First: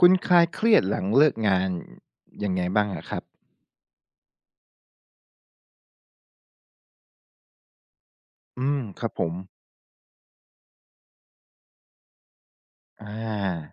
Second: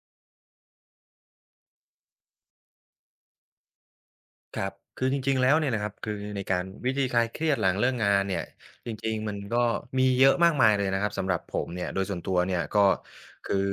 คุณคลายเครียดหลังเลิกงานยังไงบ้างอะครับ ครับคือจริงๆแล้วเนี่ยนะครับคือในการวิธีคลายเครียดหลังเลิกงานเนี่ยอืมจครับริงผๆมัมนก็มีเยอะมากมายเลยนะครับสำหรับผมเนี่ยโดยส่วนตัวเนี่ยก็อคือา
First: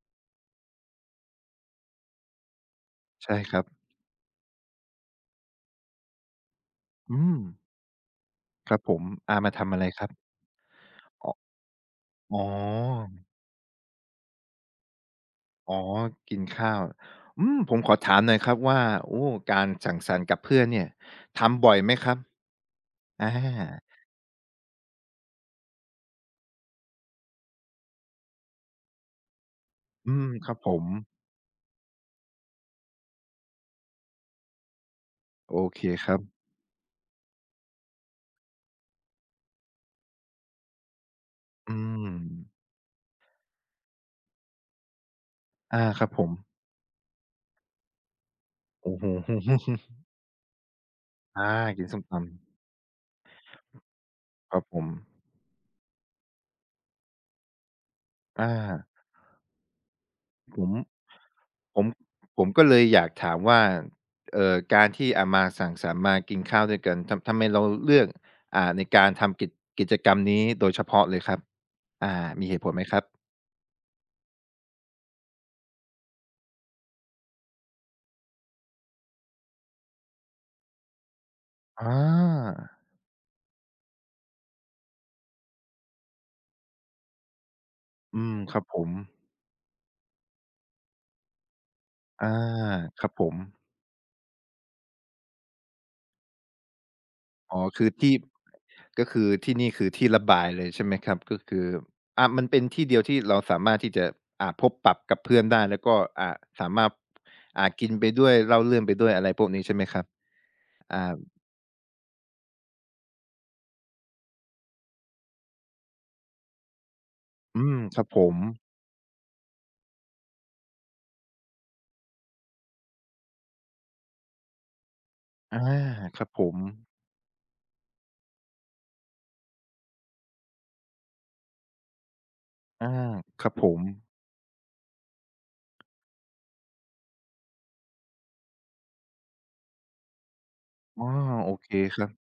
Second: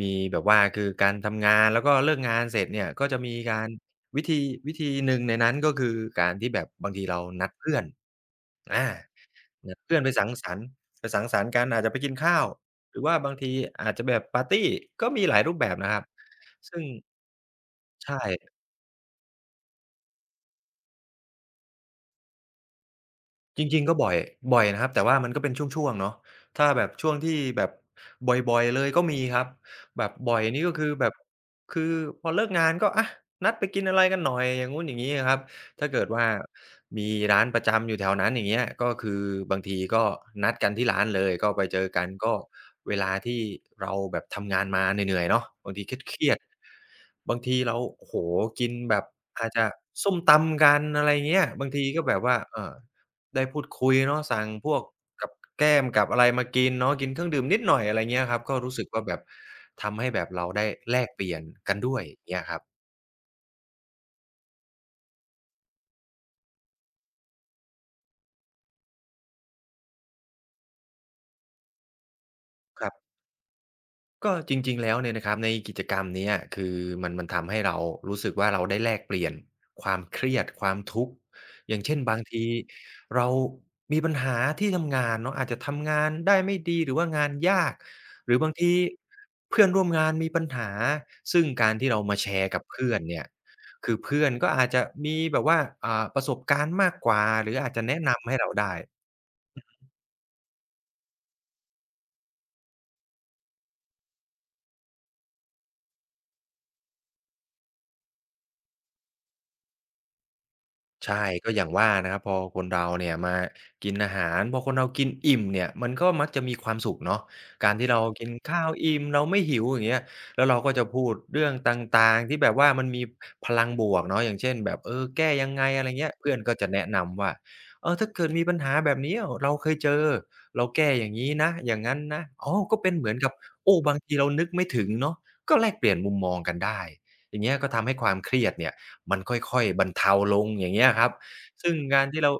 มีแบบว่าคือการทำงานแล้วก็เลิกงานเสร็จเนี่ยก็จะมีใช่คการับรวิธีวิธีหนึ่งในนั้นก็คือการที่แบบบางทีเราอืมนัดเพื่อนครับอาผมอามาทำนัอะดไรเพื่อคนรัไปสับงสรรค์ไปสังสอรรค์กันอาจจะไปกินอ๋ข้าอ วหรือว่าบางทีอาจจะแบบปาร์ตีก็มีหลายรูปแบบอ๋อ นะครับกินข้าซึ่วงผมขอใชถามหน่อยครับ่ ว่าโอ้การสังสรรค์กับเพื่อนเนี่ยทำบ่อยไหมครับอจริงๆก็าบ่อยนะครับ แต่ว่ามันก็เป็นช่วงๆเนาะถ้าแบบช่วงที่แบบบ่อยๆเลยก็มีครับแบบอืมบ่อยครับนี่ผก็ม คือแบบคือพอเลิกงานก็อะนัดไปกินอะไรกันหน่อยอย่างงู้นอย่างงี้อะครับโอเคถ้าเกิคดรับ ว่ามีร้านประจำอยู่แถวนั้นอย่างเงี้ยก็คือบางทีก็นัดกันที่ร้านเลยก็ไปอืเจอกัมนก็เวลาที่เราแบบทำงานมาเหนื่อยๆเนาะบางอาทีครับเคผรีมยดๆบางทีเราโอ้โฮกินโอ้แบโฮ บ อาจจะส้มตำกันอะไรเงี้ยอาบางทีกินส้ก็มตแบบว่าได้พูดคุยเนาะสั่งำครับพวกกับแก้มกับอะไรมากินเนาะกินเครื่องดื่มนิดหน่อยอะไรเงี้ยครับอาก็รู้สึกว่าแบบทำให้แบบเราผได้ม แลกเปลี่ยนกัผนมด้วยเงี้ยครัก็บเลยอยากถามว่าการที่มาสังสรรค์มากินข้าวด้วยกันทำไมเราเลือกในการทำกิจกรรมนี้โดยเฉพาะเลยครับอามีเหตุผลไหคมรัครับ บก็จริงๆแล้วเนี่ยนะครับในกิจกรรมเนี้ยคือมันทำให้เรารู้สึกว่าเราได้แลกเปลี่ยนความเครียดความทุกข์อย่าองเช่นบางทีาเรามีปัญหาที่ทำงานเนาะอาจจะทำงานได้ไม่ดีหรือว่างานยากอืหมรือบาคงรับทีผมเพื่อนร่วมงานมีปัญหาซึ่งการที่เรามาอาแชร์กับเพื่อนครับเนี่ผยมคือเพื่อนก็อาจจะมีแบบว่าประสบการณ์มากกว่าหรืออ๋ออาจจะคือแนะที่นำให้เราได้ ก็คือที่นี่คือที่ระบายเลยใช่ไหมครับก็คือมันเป็นที่เดียวที่เราสามารถที่จะพบปะกับเพื่อนได้แล้วก็อ่าสามารถกินไปด้วยเล่าเรื่องไปด้วยอะไรพวกนี้ใช่ไหมครับอา ใช่ก็อย่างว่านะครับพอคนเราเนี่ยมากินอาหารพอคนเรากินอิ่มเนี่ยมันก็มักจะมีความสุขเนาะอืการมที่คเรารับผกินมข้าวอิ่มเราไม่หิวอย่างเงี้ยแล้วเราก็จะพูดเรื่องต่างๆที่แบบว่ามันมีพลังบวกเนาะอย่างเช่นแบบเออแก้ยังอาไงอะไรเงี้ยครับเพื่อนผก็มจะแนะนำว่าเออถ้าเกิดมีปัญหาแบบเนี้ยเราเคยเจอเราแก้อย่างงี้นะอย่างงั้นนะอ๋อก็อาเป็นเหมือนกับครับผโอ้มบางทีเรานึกไม่ถึงเนาะก็แลกเปลี่ยนมุมมองกันได้อย่างเงี้ยก็ทำให้ความเครียดเนี่ย มันค่อยๆบรรเทาลงอย่างเงี้ยคอ่อรับโอเคซึ่งคการัรบที่เรา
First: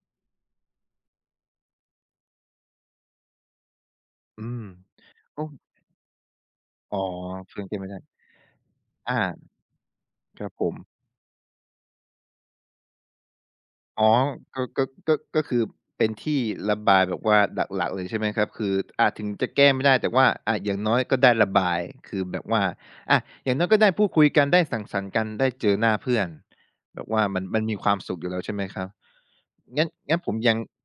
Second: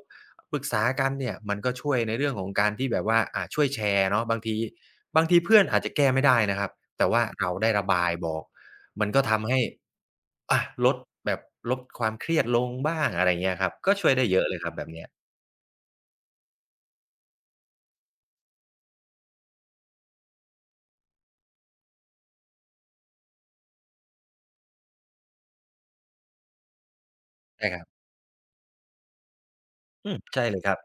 ปรึกษากันเนี่ยมันก็ช่วยในเรื่องของการที่แบบว่าช่วยแชร์เนาะบางอืทีมบางทีโอ้เพื่อนอาจจะแก้ไม่ได้นะครับอ๋อแต่ว่าเราเพือนได้เกนระไม่ได้บายบอกมันอาก็ทำให้ครับอะผม ลดแบบลดความเครียดลงบ้างอะไรเงี้ยครับก็อ๋ช่อวยได้เยอะเลยก็ครับก็แบบเนี้ยก็ก็คือเป็นที่ระบายแบบว่าหลักๆเลยใช่ไหมครับคือถึงจะแก้ไม่ได้แต่ว่าอย่างน้อยก็ได้ระบายคือแบบว่าอาอย่างน้อยก็ได้พูดคุยกัน ได้สังสรรค์กัน ได้เจอหน้าเพื่อน แบบว่ามันใช่มีครัคบวามสุขอยู่แล้วใช่ไหมครับงั้นอืงั้มนผมใช่ยัเลงยครับ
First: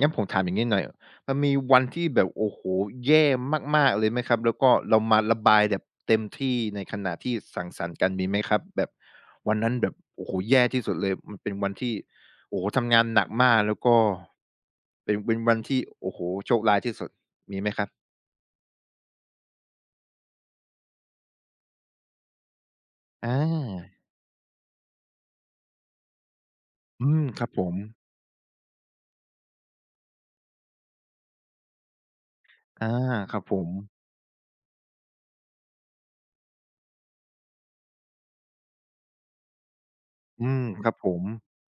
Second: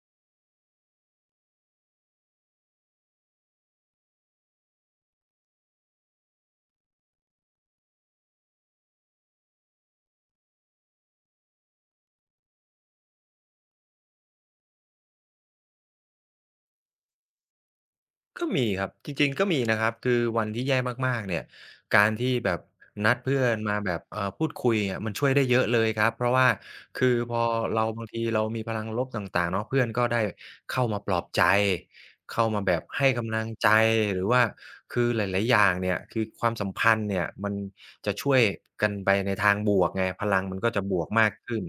งั้นผมถามอย่างงี้หน่อยมันมีวันที่แบบโอ้โฮแย่มากๆเลยไหมครับแล้วก็เรามาระบายแบบเต็มที่ในขณะที่สังสรรค์กันมีไหมครับแบบวันนั้นแบบโอ้โฮแย่ที่สุดเลยมันเป็นวันที่ โอ้โฮทำงานหนักมากแล้วก็เป็นวันที่โอ้โฮโชคร้ายที่สุดมีไหมครับก็มีครับจริงๆก็มีนะครับคือวันที่แย่มากๆเนี่ยการที่แบบนัดอเพื่อนมาแบาบพูดคุยอะมันช่วยได้เยอะเลยครับเพราะว่าคือือมพคอรับผมเราบางทีเรามีพลังลบต่างๆเนาะเพื่อนก็ได้เข้ามาปลอบใจเข้ามาแบบอาให้คกำลัรับงผใจมหรือว่าคือหลายๆอย่างเนี่ยคือความสัมพันธ์เนี่ยมันจะช่วยกันไปในทางบวกไงพลังอืมันมก็จะครับบวผกมมากขึ้น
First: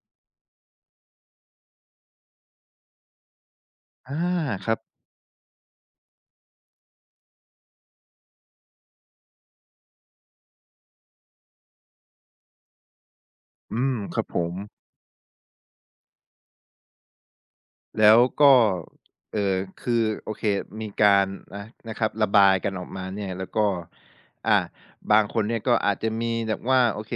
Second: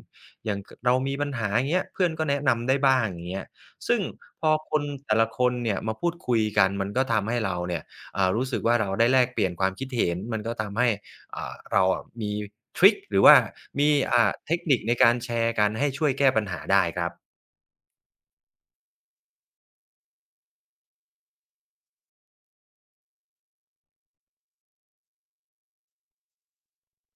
อย่างกเรามีปัญหาอย่างเงี้ยเพื่อนก็แนะนำได้บ้างอย่างเงี้ย ซึ่งอาพอคครับนแต่ละคนเนี่ยมาพูดคุยกันมันก็ทำให้เราเนี่ยรู้สึกว่าเราได้แลกเปลี่ยนความคิดเห็นมันก็ทำให้เราอะมีทริกหรือว่าอืมีมครับผเทม คนิคในการแชร์กันให้ช่วยแก้ปัญหาได้ครับแล้วก็คือโอเคมีการนะครับระบายกันออกมาเนี่ยแล้วก็อ่าบางคนเนี่ยก็อาจจะมีแบบว่าโอเค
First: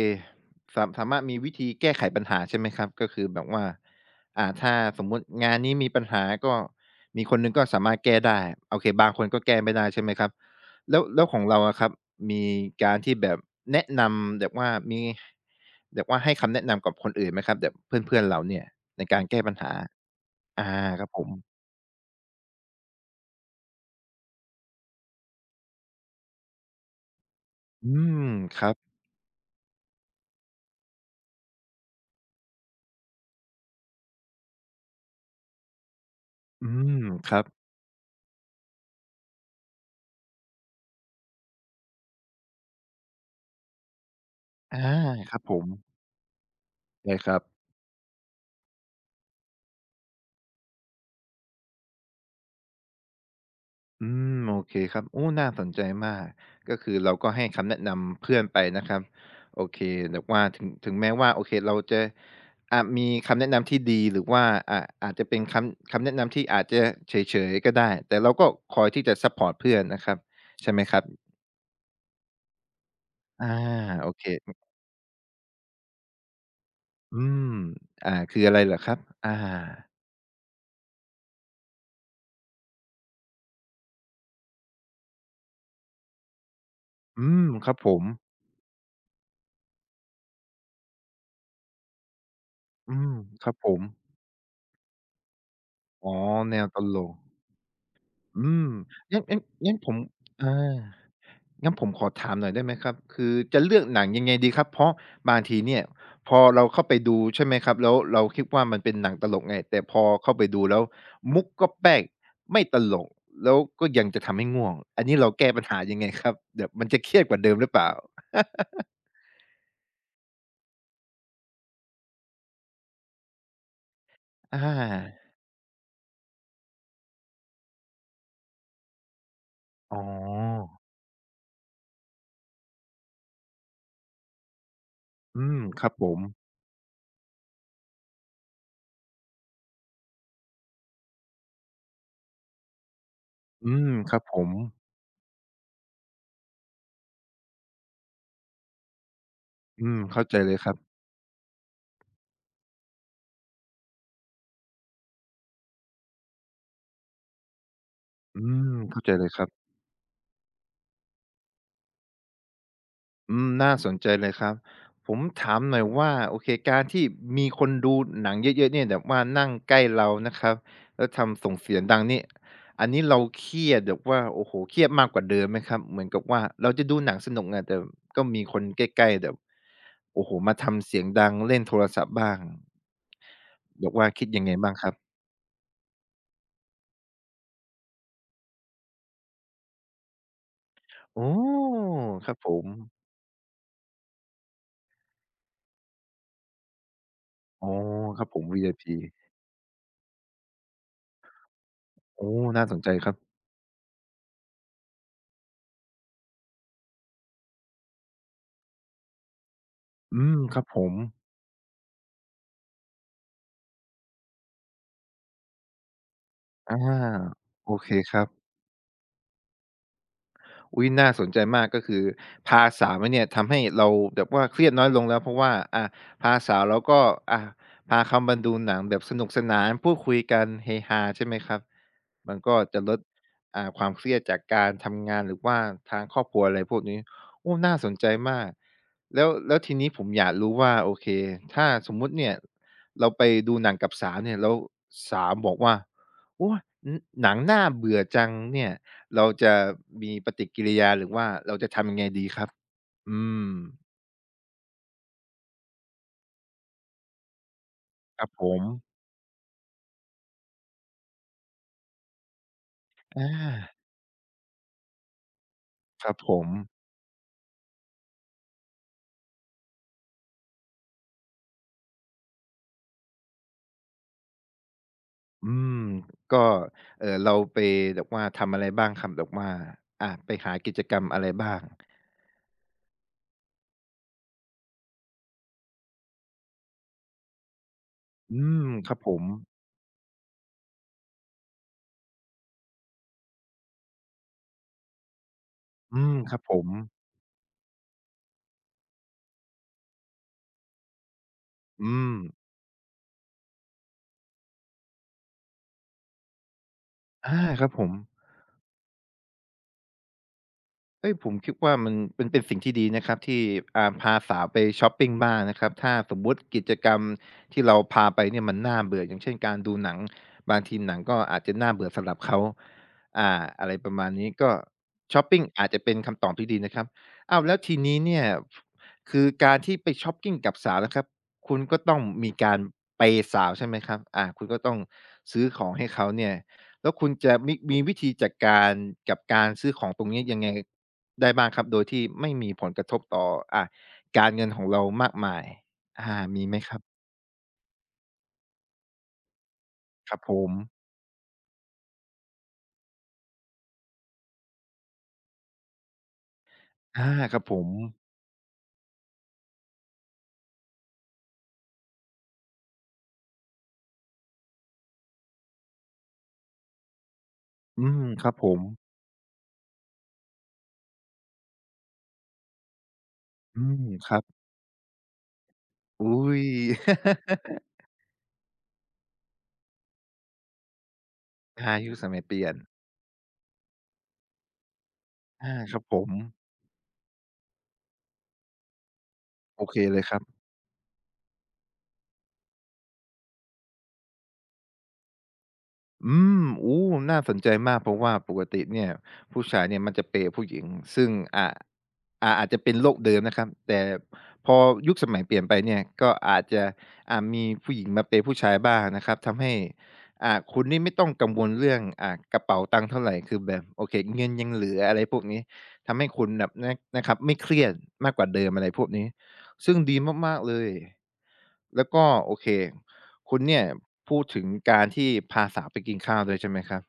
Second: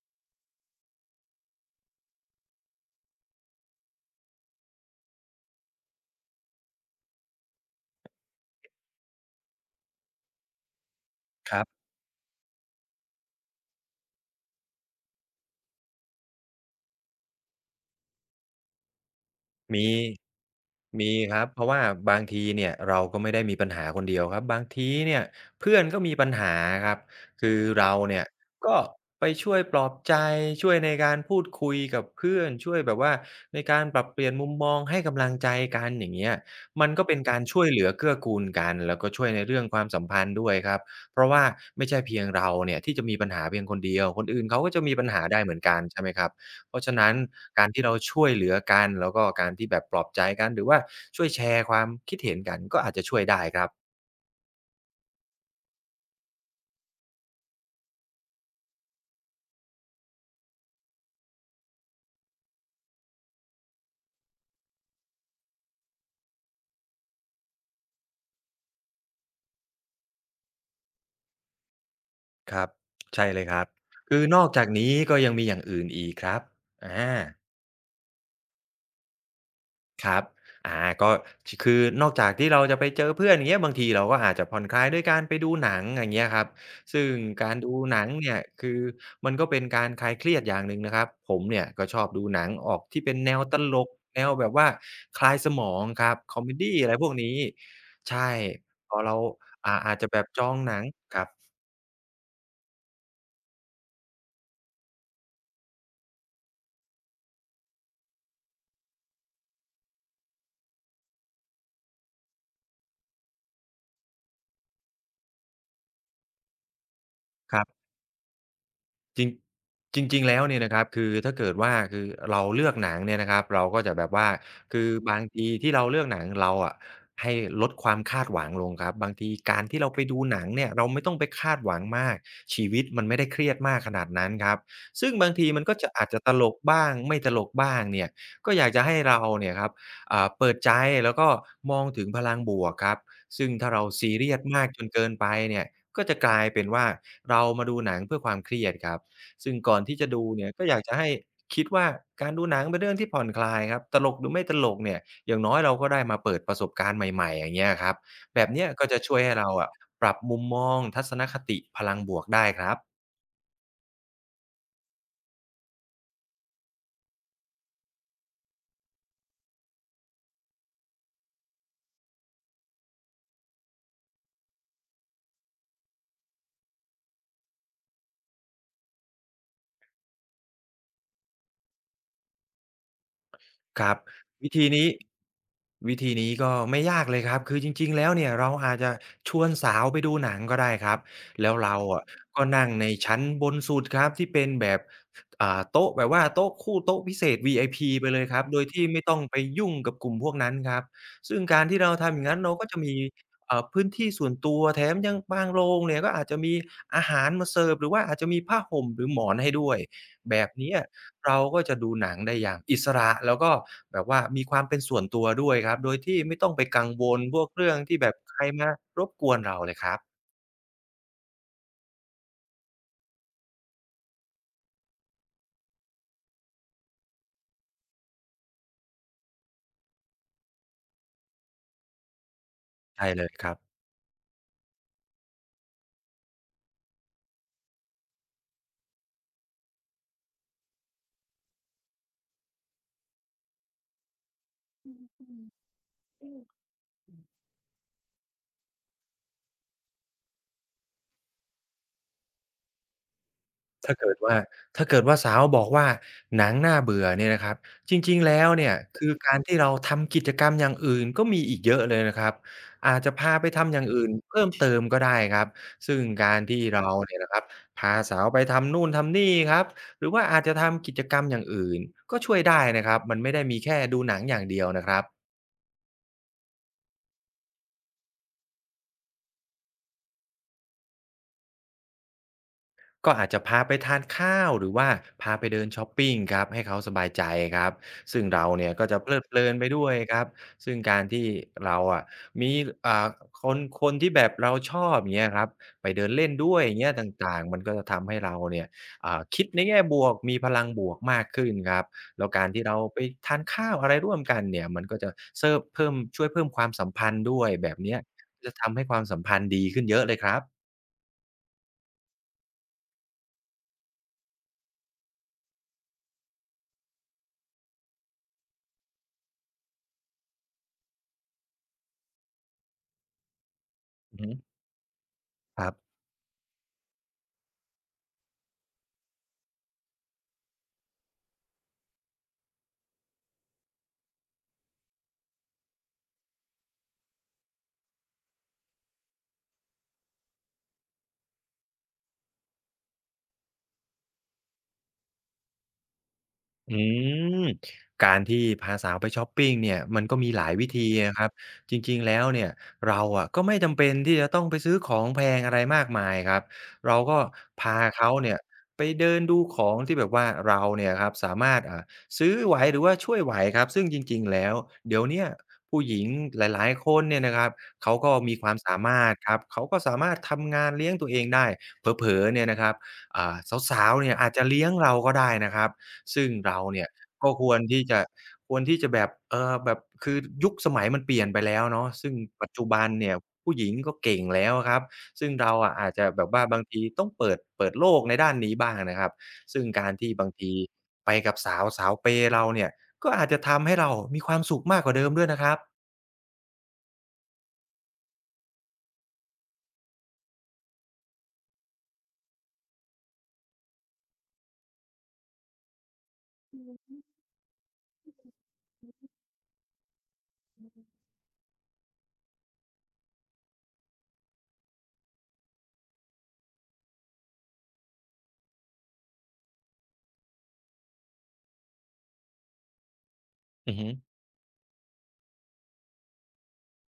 สามารถมีวิธีแก้ไขปัญหาใช่ไหมครับก็คือแบบว่าถ้าสมมุติงานนี้มีปัญหาก็มีคนหนึ่งก็สามารถแก้ได้โอเคบางคนก็แก้ไม่ได้ใช่ไหมครับแล้วของคเรารัอะคบ รับมีการที่แบบแนะนำแบบว่ามีแบบว่าให้คำแนะนำกับคนอื่นไหมครับแบบเพื่อนๆเราเนี่ยในการแก้ปัญหา มีอาคมีรับผมครับเพราะว่าบางทีเนี่ยเราก็ไม่ได้มีปัญหาคนเดียวครับบางทีเนี่ยเพื่อนก็มีปัญหาครับคืออืเราเนี่มยครับก็ไปช่วยปลอบใจช่วยในการพูดคุยกับเพื่อนช่วยแบบว่าในการปรับเปลี่ยนมุมมองให้กำลังใจกันอย่างเงี้ยอืมันมก็เป็นครัการบช่วยเหลือเกื้อกูลกันแล้วก็ช่วยในเรื่องความสัมพันธ์ด้วยครับเพราะว่าไม่ใช่เพียงเราเนี่ยที่จะมีปัญหาเพียงคนเดียวคนอื่นเขาก็จะอามีปัญหาครัได้บเหผมือนมกันใช่ไหมครับ เพราะฉะนั้นได้ครับการที่เราช่วยเหลือกันแล้วก็การที่แบบปลอบใจกันหรือว่าช่วยแชร์ความคิดเห็นกันก็อาจจะช่วยได้ครับโอเคครับโอ้น่าสนใจมากก็คือเราก็ให้คำแนะนำเพื่อนไปนะครับโอเคแบบว่าถึงแม้ว่าโอเคเราจะมีคำแนะนำที่ดีหรือว่าอ่าอาจจะเป็นคำแนะนำที่อาจจะเฉยๆก็ได้ แต่เราก็คอยที่จะซัปพอร์ตเพื่อนนะครับ ใช่ไหมครับครับใช่เลอายครับโอคืเคอนอกจากนี้ก็ยังมีอย่างอื่นอีกครับอา อืมอ่าคืออะไรเหรอครับอาครับก็คือนอกจากที่เราจะไปเจอเพื่อนอย่างเงี้ยบางทีเราก็อาจจะผ่อนคลายด้วยการไปดูหนังอย่างเงี้ยครับ ซึ่งอืมการครัดูบผหนัมงเนี่ยคือมันก็เป็นการคลายเครียดอย่างหนึ่งนะครับผมเนี่ยก็ชอบดูหนังออกอืที่มเป็นแนวครัตบผลม กแนวแบบว่าคลายสมองคอ๋รัอบคอเมแนวดีตอะไรลพวกกนี้ใช่อืมพอเรางั้นงั้นงั้นผอามจจะแบบจอาองหนังครับงั้นผมขอถามหน่อยได้ไหมครับ คือจะเลือกหนังยังไงดีครับ เพราะบางทีเนี่ยพอเราเข้าไปดูใช่ไหมครับ แล้วเราคิดว่ามันเป็นหนังตลกไงแต่พอเข้าไปดูแล้วมุกก๊อบแป๊กไม่ตลกแล้วก็ยังจะทำให้ง่วงอันนี้เราแก้ปัญหายังไงครับแบบมันจะเครียดกว่าเดิมคหรัรือเปบ ล่า จริงจริงๆแล้วเนี่ยนะครับคือถ้าเกิดว่าคือเราเลือกหนังเนี่ยนะครับเราก็จะแบบว่า อคือบางาทีที่เราเลือกหนังเราอะให้ลดความคาดหวังลงครับบางทีการที่เราอ๋อไปดูหนังเนี่ยเราไม่ต้องไปคาดหวังมากชีวิตมันไม่ได้เครียดมากขนาดนั้นครับซึ่งบางอืทีมมันก็คจะรับผอาจมจะตลกบ้างไม่ตลกบ้างเนี่ยก็อยากจะให้เราเนี่ยครับเปิดใจแล้วก็มองถึงพลังบวกครับซึ่งถ้าอืเรามคซีรับเรีผยสมมากจนเกินไปเนี่ยก็จะกลายเป็นว่าเรามาดูหนังเพื่อความเครียดครับ ซึ่งก่อนอืที่มจะเข้าดูใจเนี่เลยยก็ครัอบยากจะให้คิดว่าการดูหนังเป็นเรื่องที่ผ่อนคลายครับตลกหรือไม่ตลกเนี่ยอย่างน้อยเราก็ได้มาเปิดประสบการณ์ใหม่ๆอย่างเงี้ยครับอืแบบเนี้ยมก็จะเข้าใจช่วยเลยให้ครับ เราอะปรับมุมมองทัศนคติพลังบวกได้ครับ อืมน่าสนใจเลยครับผมถามหน่อยว่าโอเคการที่มีคนดูหนังเยอะๆเนี่ยแบบว่านั่งใกล้เรานะครับแล้วทำส่งเสียงดังนี่อันนี้เราเครียดแบบว่าโอ้โฮเครียดมากกว่าเดิมไหมครับเหมือนกับว่าเราจะดูหนังสนุกอะแต่ก็มีคนใกล้ๆแบบโอ้โฮมาทำเสียงดังเล่นโทรศัพท์บ้างคแบรับบว่าคิดยังวิไงธีบ้างคนี้รับวิธีนี้ก็ไม่ยากเลยครับคือจริงๆแล้วเนี่ยเราอาจจะชวนสาวไปดูหนังก็ได้ครับอ๋อแล้วเราอะครับก็ผนั่มงในชั้นบนสุดครับที่เป็นแบบโต๊ะแบบว่าโต๊ะคู่โต๊ะพิเศษ อ๋อ VIP ไปเลคยรับคผรัม บโดยที่ VIP ไม่ต้องไปยุ่งกับกลุ่มพวกนั้นครับซึ่งการที่เราทำอย่างโอ้งั้นเราน่าก็สจะนใจมีครับพื้นที่ส่วนตัวแถมยังบางโรงเนี่ยก็อาจจะมีอาหารมาเสิร์ฟหรือว่าอาจจะมีผ้าห่มหรือหมอนให้ด้วย อืแบมบครับเนี้ผยมเราก็จะดูหนังได้อย่างอิสระแล้วก็แบบว่ามีความเป็นส่วนตัวด้วยครับโดยที่ไม่ต้องไปอากังวลพวกโอเรื่องเคที่แบคบรับ ใครมารบกวนเราเลยครับอุ๊ยน่าสนใจมากก็คือภาษาวมัเนี่ยทำให้เราแบบว่าเครียดน้อยลงแล้วเพราะว่าพาสาวเราก็อาพาเขามาดูหนังแบบสนุกสนานพูดคุยกันเฮฮาใช่ไหมครับมันก็จะลดใช่เลยครับ ความเครียดจากการทำงานหรือว่าทางครอบครัวอะไรพวกนี้โอ้น่าสนใจมากแล้วทีนี้ผมอยากรู้ว่าโอเคถ้าสมมุติเนี่ยเราไปดูหนังกับสาวเนี่ยแล้วสาวบอกว่าโอ๊ยหหนังน่าเบื่อจังเนี่ยเราจะมีปฏิ อืมถ้าเกิดว่าถ้าเกิดว่าสาวบอกว่าหนังน่าเบื่อเนี่ยนะครับจริคงรัๆบผแล้วมเนี่ยคือการที่เราทำกิจกรรมอย่างอื่นก็มีอีกเยอะเลยนะครับอาจจะอาพาไปทำอย่างอื่นเพิ่มเติมก็ได้ครับซึ่งครับผการมที่เราเนี่ยนะครับพาสาวไปทำนู่นทำนี่ครับหรือว่าอาจจะทำกิจกรรมอย่างอื่นก็ช่วยได้นะครับมันไม่ได้มีแค่ดูหนังอย่างเดียวนะครับ อืมก็เราไปแบบว่าทำอะไรบ้างครับแบบว่าไปหากิจกรรมอะไรบ้างก็อาจจะพาไปทานข้าวหรือว่าพาไปเดินช็อปปิงครับให้เขาสบายใจครับซึ่งอืเรามเนี่ยก็ครับจะผเพลิมดเพลินไปด้วยครับซึ่งการที่เราอะมีอ่าคนที่แบบเราชอบอย่างเงี้ยครับไปอืเดินมเล่คนรับผด้วยมอย่างเงี้ยต่างๆมันก็จะทำให้เราเนี่ยคิดในแง่บวกมีพลังบวกมากขึ้นครับอืมแล้วการที่เราไปทานข้าวอะไรร่วมกันเนี่ยมันก็จะเซิมเพิ่มช่วยเพิ่มความสัมพันธ์อาด้วยครัแบบบผม เนี้ยจะทำให้ความสัมพันธ์ดีขึ้นเยอะเลยครับเอ้ยผมคิดว่ามันเป็นสิ่งที่ดีนะครับที่พาสาวไปชอปปิงบ้างนะครับถ้าสมมุติกิจกรรมที่เราพาไปเนี่ยมันน่าเบื่ออย่างเช่นการดูหนังบางทีหนังก็อาจจะน่าเบื่อสำหรับเขาอะไรประมาณอือนี้ฮึก็ชอปปิงคอาจรัจะเป็บ นคำตอบที่ดีนะครับอ้าวแล้วทีนี้เนี่ยคือการที่ไปชอปปิงกับสาวนะครับคุณก็ต้องมีการเปย์สาวใช่ไหมครับคุณก็ต้องซื้อของให้เขาเนี่ยแล้วคุณจะมีวิธีจัดการกับการซื้อของตรงนี้ยังไง ได้บ้างครับโดยที่ไม่มีผลกระทบต่ออ่าการเงินของเรามากมายมีไหมคอืรับ มการที่พาสาวไปช็อปปิงเนี่ยมันคก็รับมีผหลามยวิธีนะครับจริงๆแล้วเนี่ยเราอะก็ไม่จำเป็นที่จะต้องไปซื้อของแพงอะไรมากมายครับเราอาก็ครับผมพาเขาเนี่ยไปเดินดูของที่แบบว่าเราเนี่ยครับสามารถซื้อไหวหรือว่าช่วยไหวครับซึ่งจริงๆแล้วเดี๋ยวเนี้ยผู้หญิงหลายๆคนเนี่ยนะครับอืเขามก็ครับมีผความมสามารถครับเขาก็สามารถทำงานเลี้ยงตัวเองได้เผลอๆเนี่ยนะครับอ่าอืสามวๆคเนี่ยรับ อาจจะเลี้ยงเราก็ได้นะครับ ซึ่งอุ๊ย เราเนี่ยก็ควรที่ จะแบบแบบคือยุคสมัยมันเปลี่ยนไปแล้วเนาะยุคสซึ่งมัยเปลี่ปัยจนจุบันเนี่ยผู้หญิงก็เก่งแล้วอะครับซึ่งเราอาคอะรับอาจผจะม แบบว่าบางทีต้องเปิดโลกในด้านนี้บ้างนะครับโอซึ่งเคการเลยคที่รับ บางทีไปกับสาวเราเนี่ยก็อาจจะทำให้เรามีความสุขมากกว่าเดิมด้วยนะครับโอ้น่าสนใจมากเพราะว่าปกติเนี่ยผู้ชายเนี่ยมันจะเปย์ผู้หญิงซึ่งอ่าอาจจะเป็นโลกเดิมนะครับแต่พอยุคสมัยเปลี่ยนไปเนี่ยก็อาจจะมีผู้หญิงมาเปย์ผู้ชายบ้างนะครับทำให้คุณนี่ไม่ต้องกังวลเรื่องกระเป๋าตังค์เท่าไรคือแบบโอเคเงินยังเหลืออะไรพวกนี้ทำให้คุณแบบนะครับไม่เครียดมากกว่าเดิมอะไรพวกนี้ซึ่งดีมากๆเลยแล้วก็โอเค คุณเนี่ยอือฮึ พูดถึงการที่พาสาวไปกินข้าวด้วยใช่ไหมครับ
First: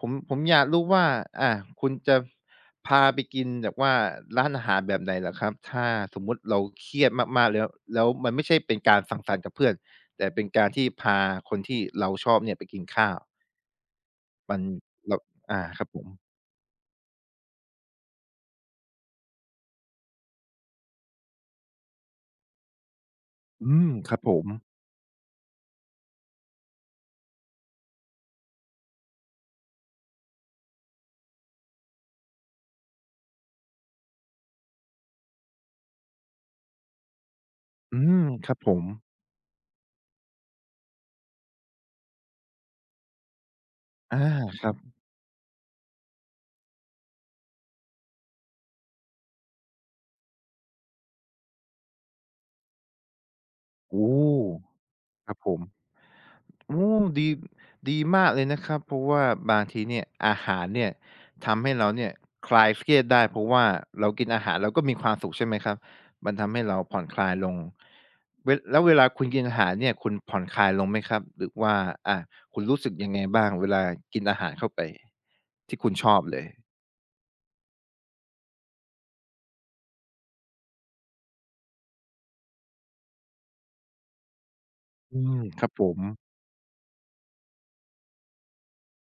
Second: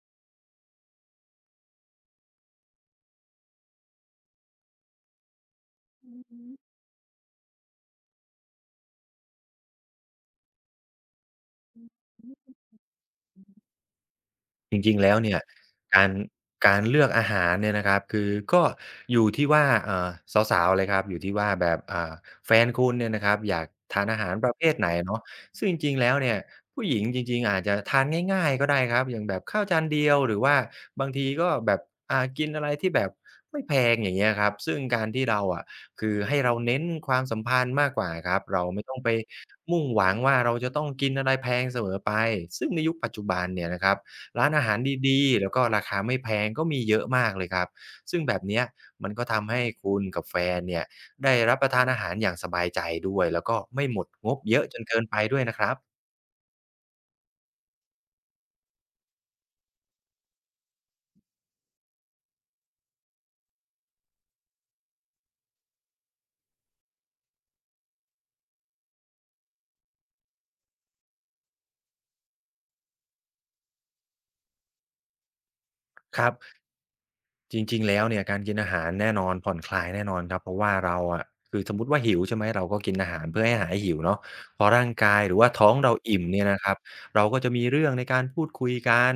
ผมอยากรู้ว่าอ่าคุณจะพาไปกินแบบว่าร้านอาหารแบบไหนเหรอครับถ้าสมมุติเราเครียดมากๆแล้วแล้วมันไม่ใช่เป็นการสังสรรค์กับเพื่อนแต่เป็นการที่พาคนที่เราชอบเนี่ยไปกินข้าวมันเราอ่าครับผกามรการเลือกอาหารเนี่ยนะครับคือก็อยู่ที่ว่าสาวๆเลยครับอยู่ที่ว่าแบบแฟนคุณเนี่ยนะครับอยากอืมทานครัอาบผหารมประเภทไหนเนาะซึ่งจริงๆแล้วเนี่ยผู้หญิงจริงๆอาจจะทานง่ายๆก็ได้ครับอย่างแบบข้าวจานเดียวหรือว่าบางทีก็แบบกินอะไรที่แบบไม่แพงอย่างเงี้ยครับซึ่งการที่เราอะคือให้เราเน้นความสัมพันธ์มากอืกว่ามครับครับเราผมไม่ต้องไปมุ่งหวังว่าเราจะต้องกินอะไรแพงเสมอไปซึ่งในยุคปัจจุบันเนี่ยนะครับ อาร้านคอารับหารดีๆ แล้วก็ราคาไม่แพงก็มีเยอะมากเลยครับ ซึ่งแบบเนี้ยมันก็ทำให้คุณกับแฟนเนี่ยได้รับประทานอาหารอย่างสบายใจด้วยแล้วก็ไม่โอหมดงบเย้อะจนเกินไปครับด้วยผนะม ครับโอ้ดีดีมากเลยนะครับเพราะว่าบางทีเนี่ยอาหารเนี่ยทำให้เราเนี่ยคลายเครียดได้เพราะว่าเรากินอาหารเราก็มีความสุขใช่ไหมครับมันทำให้เราผ่อนคลายลงแล้วเวลาคุณกินอาหารเนี่ยคุณผ่อนคลายลงไหมครับหรือว่าอาคุณรู้สึกยังไงบ้างเวลากินอาหารเข้าไปที่คุณชอคบรับ เลยจริงๆแล้วเนี่ยการกินอาหารแน่นอนผ่อนคลายแน่นอนครับเพราะว่าเราอะคือสมมุติว่าหิวใช่ไหมเราก็กินอาหารเพื่อให้หายหิวเนาะพอร่างกาอืยหรืมอว่าคท้รัอบงผเรามอิ่มเนี่ยนะครับเราก็จะมีเรื่องในการพูดคุยกัน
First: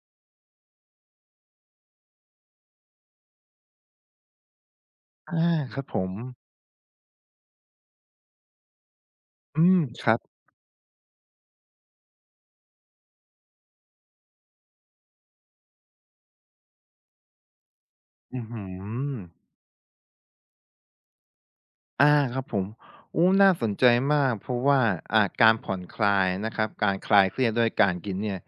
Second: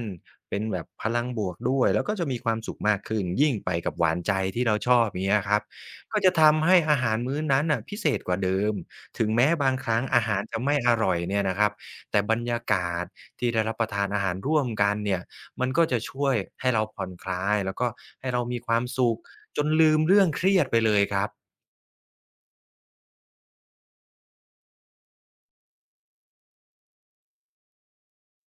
เป็นแบบพลังบวกด้วยแล้วก็จะมีความสุขมากขึ้นยิ่งไปกับหวานใจที่เราชอบอย่างอาเงี้ยครับครับผมก็จะทำให้อาหารมื้อนั้นน่ะพิเศษกว่าเดิมถึงแม้อืบางมครั้งครับอาหารจะไม่อร่อยเนี่ยนะครับแต่บรรยากาศที่ได้รับประทานอาหารร่วมกันเนี่ย มันก็จะช่วยให้เราผ่อนคลายแล้วก็ให้อื้เราอมีฮืความสุอ ขจนลืมเรื่องเครียดไปเลยครับ อาครับผมโอ้น่าสนใจมากเพราะว่าการผ่อนคลายนะครับการคลายเครียดด้วยการกินเนี่ย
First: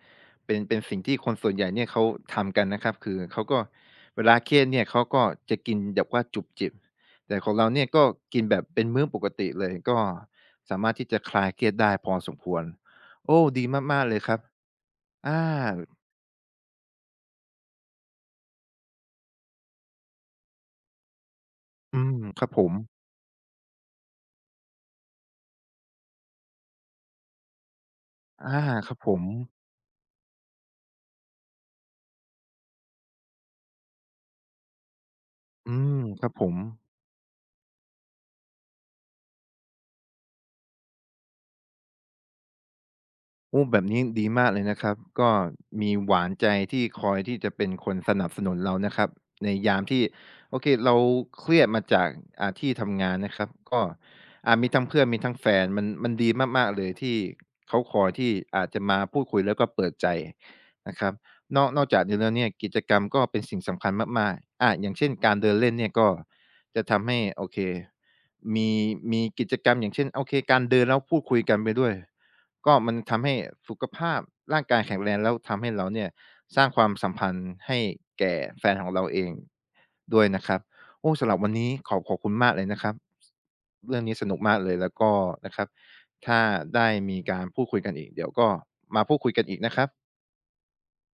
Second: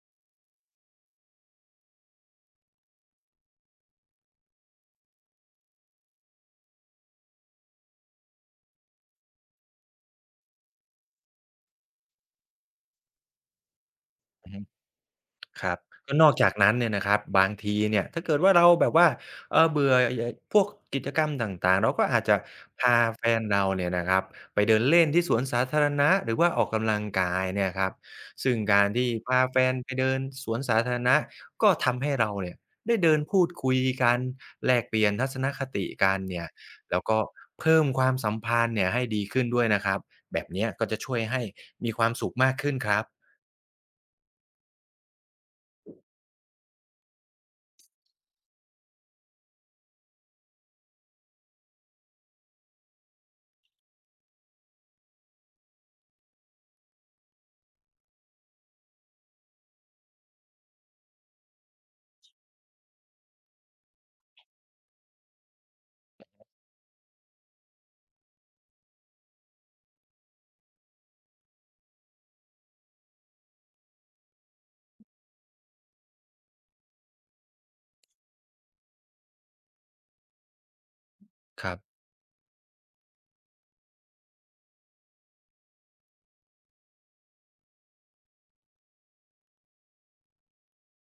เป็นสิ่งที่คนส่วนใหญ่เนี่ยเขาทำกันนะครับคือเขาก็เวลาเครียดเนี่ยเขาก็จะกินแบบว่าจุบจิบแต่ของเราเนี่ยก็กินแบบเป็นมื้อปกติเลยก็สามารถที่จะคลายเครียดได้พอสมควรโอ้ดีมากๆเลยครับอาครับก็นอกจากนั้นเนี่ยนะครับบางทีเนี่ยถ้าเกิดว่าเราแบบว่าเออเบื่อพวกกิจกรรมต่างๆเราอืก็มอาจจะครับผมพาแฟนเราเนี่ยนะครับไปเดินเล่นที่สวนสาธารณะหรือว่าออกกำลังกายเนี่ยครับซึ่งอาการครับผที่มพาแฟนไปเดินสวนสาธารณะก็ทำให้เราเนี่ยได้เดินพูดคุยกันแลกเปลี่ยนทัศนคอืติมกันครับผเนี่ยม แล้วก็เพิ่มความสัมพันธ์เนี่ยให้ดีขึ้นด้วยนะครับแบบเนี้ยก็จะช่วยให้มีความสุขมากขึ้นครับโอ้แบบนี้ดีมากเลยนะครับก็มีหวานใจที่คอยที่จะเป็นคนสนับสนุนเรานะครับในยามที่โอเคเราเครียดมาจากที่ทำงานนะครับก็มีทั้งเพื่อนมีทั้งแฟนมันดีมากๆเลยที่เขาคอยที่อาจจะมาพูดคุยแล้วก็เปิดใจนะครับนอกจากนี้แล้วเนี่ยกิจกรรมก็เป็นสิ่งสำคัญมากๆอย่างเช่นการเดินเล่นเนี่ยก็จะทำให้โอเคมีมีกิจกรรมอย่างเช่นโอเคการเดินแล้วพูดคุยกันไปด้วย ก็มันทำให้สุขภาพร่างกายแข็งแรงแล้วทำให้เราเนี่ยสร้างความสัมพันธ์ให้แก่แฟนของเราเองด้วยนะครับโอ้สำหรับวันคนี้รัขอบบ ขอบคุณมากเลยนะครับเรื่องนี้สนุกมากเลยแล้วก็นะครับถ้าได้มีการพูดคุยกันอีกเดี๋ยวก็มาพูดคุยกันอีกนะครับ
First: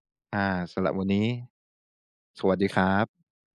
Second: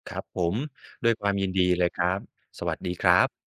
ครับผอ่ามสำหรับวันด้วยคนี้วามยินดีเลยครับสวัสสดีวัคสดีรัครับบ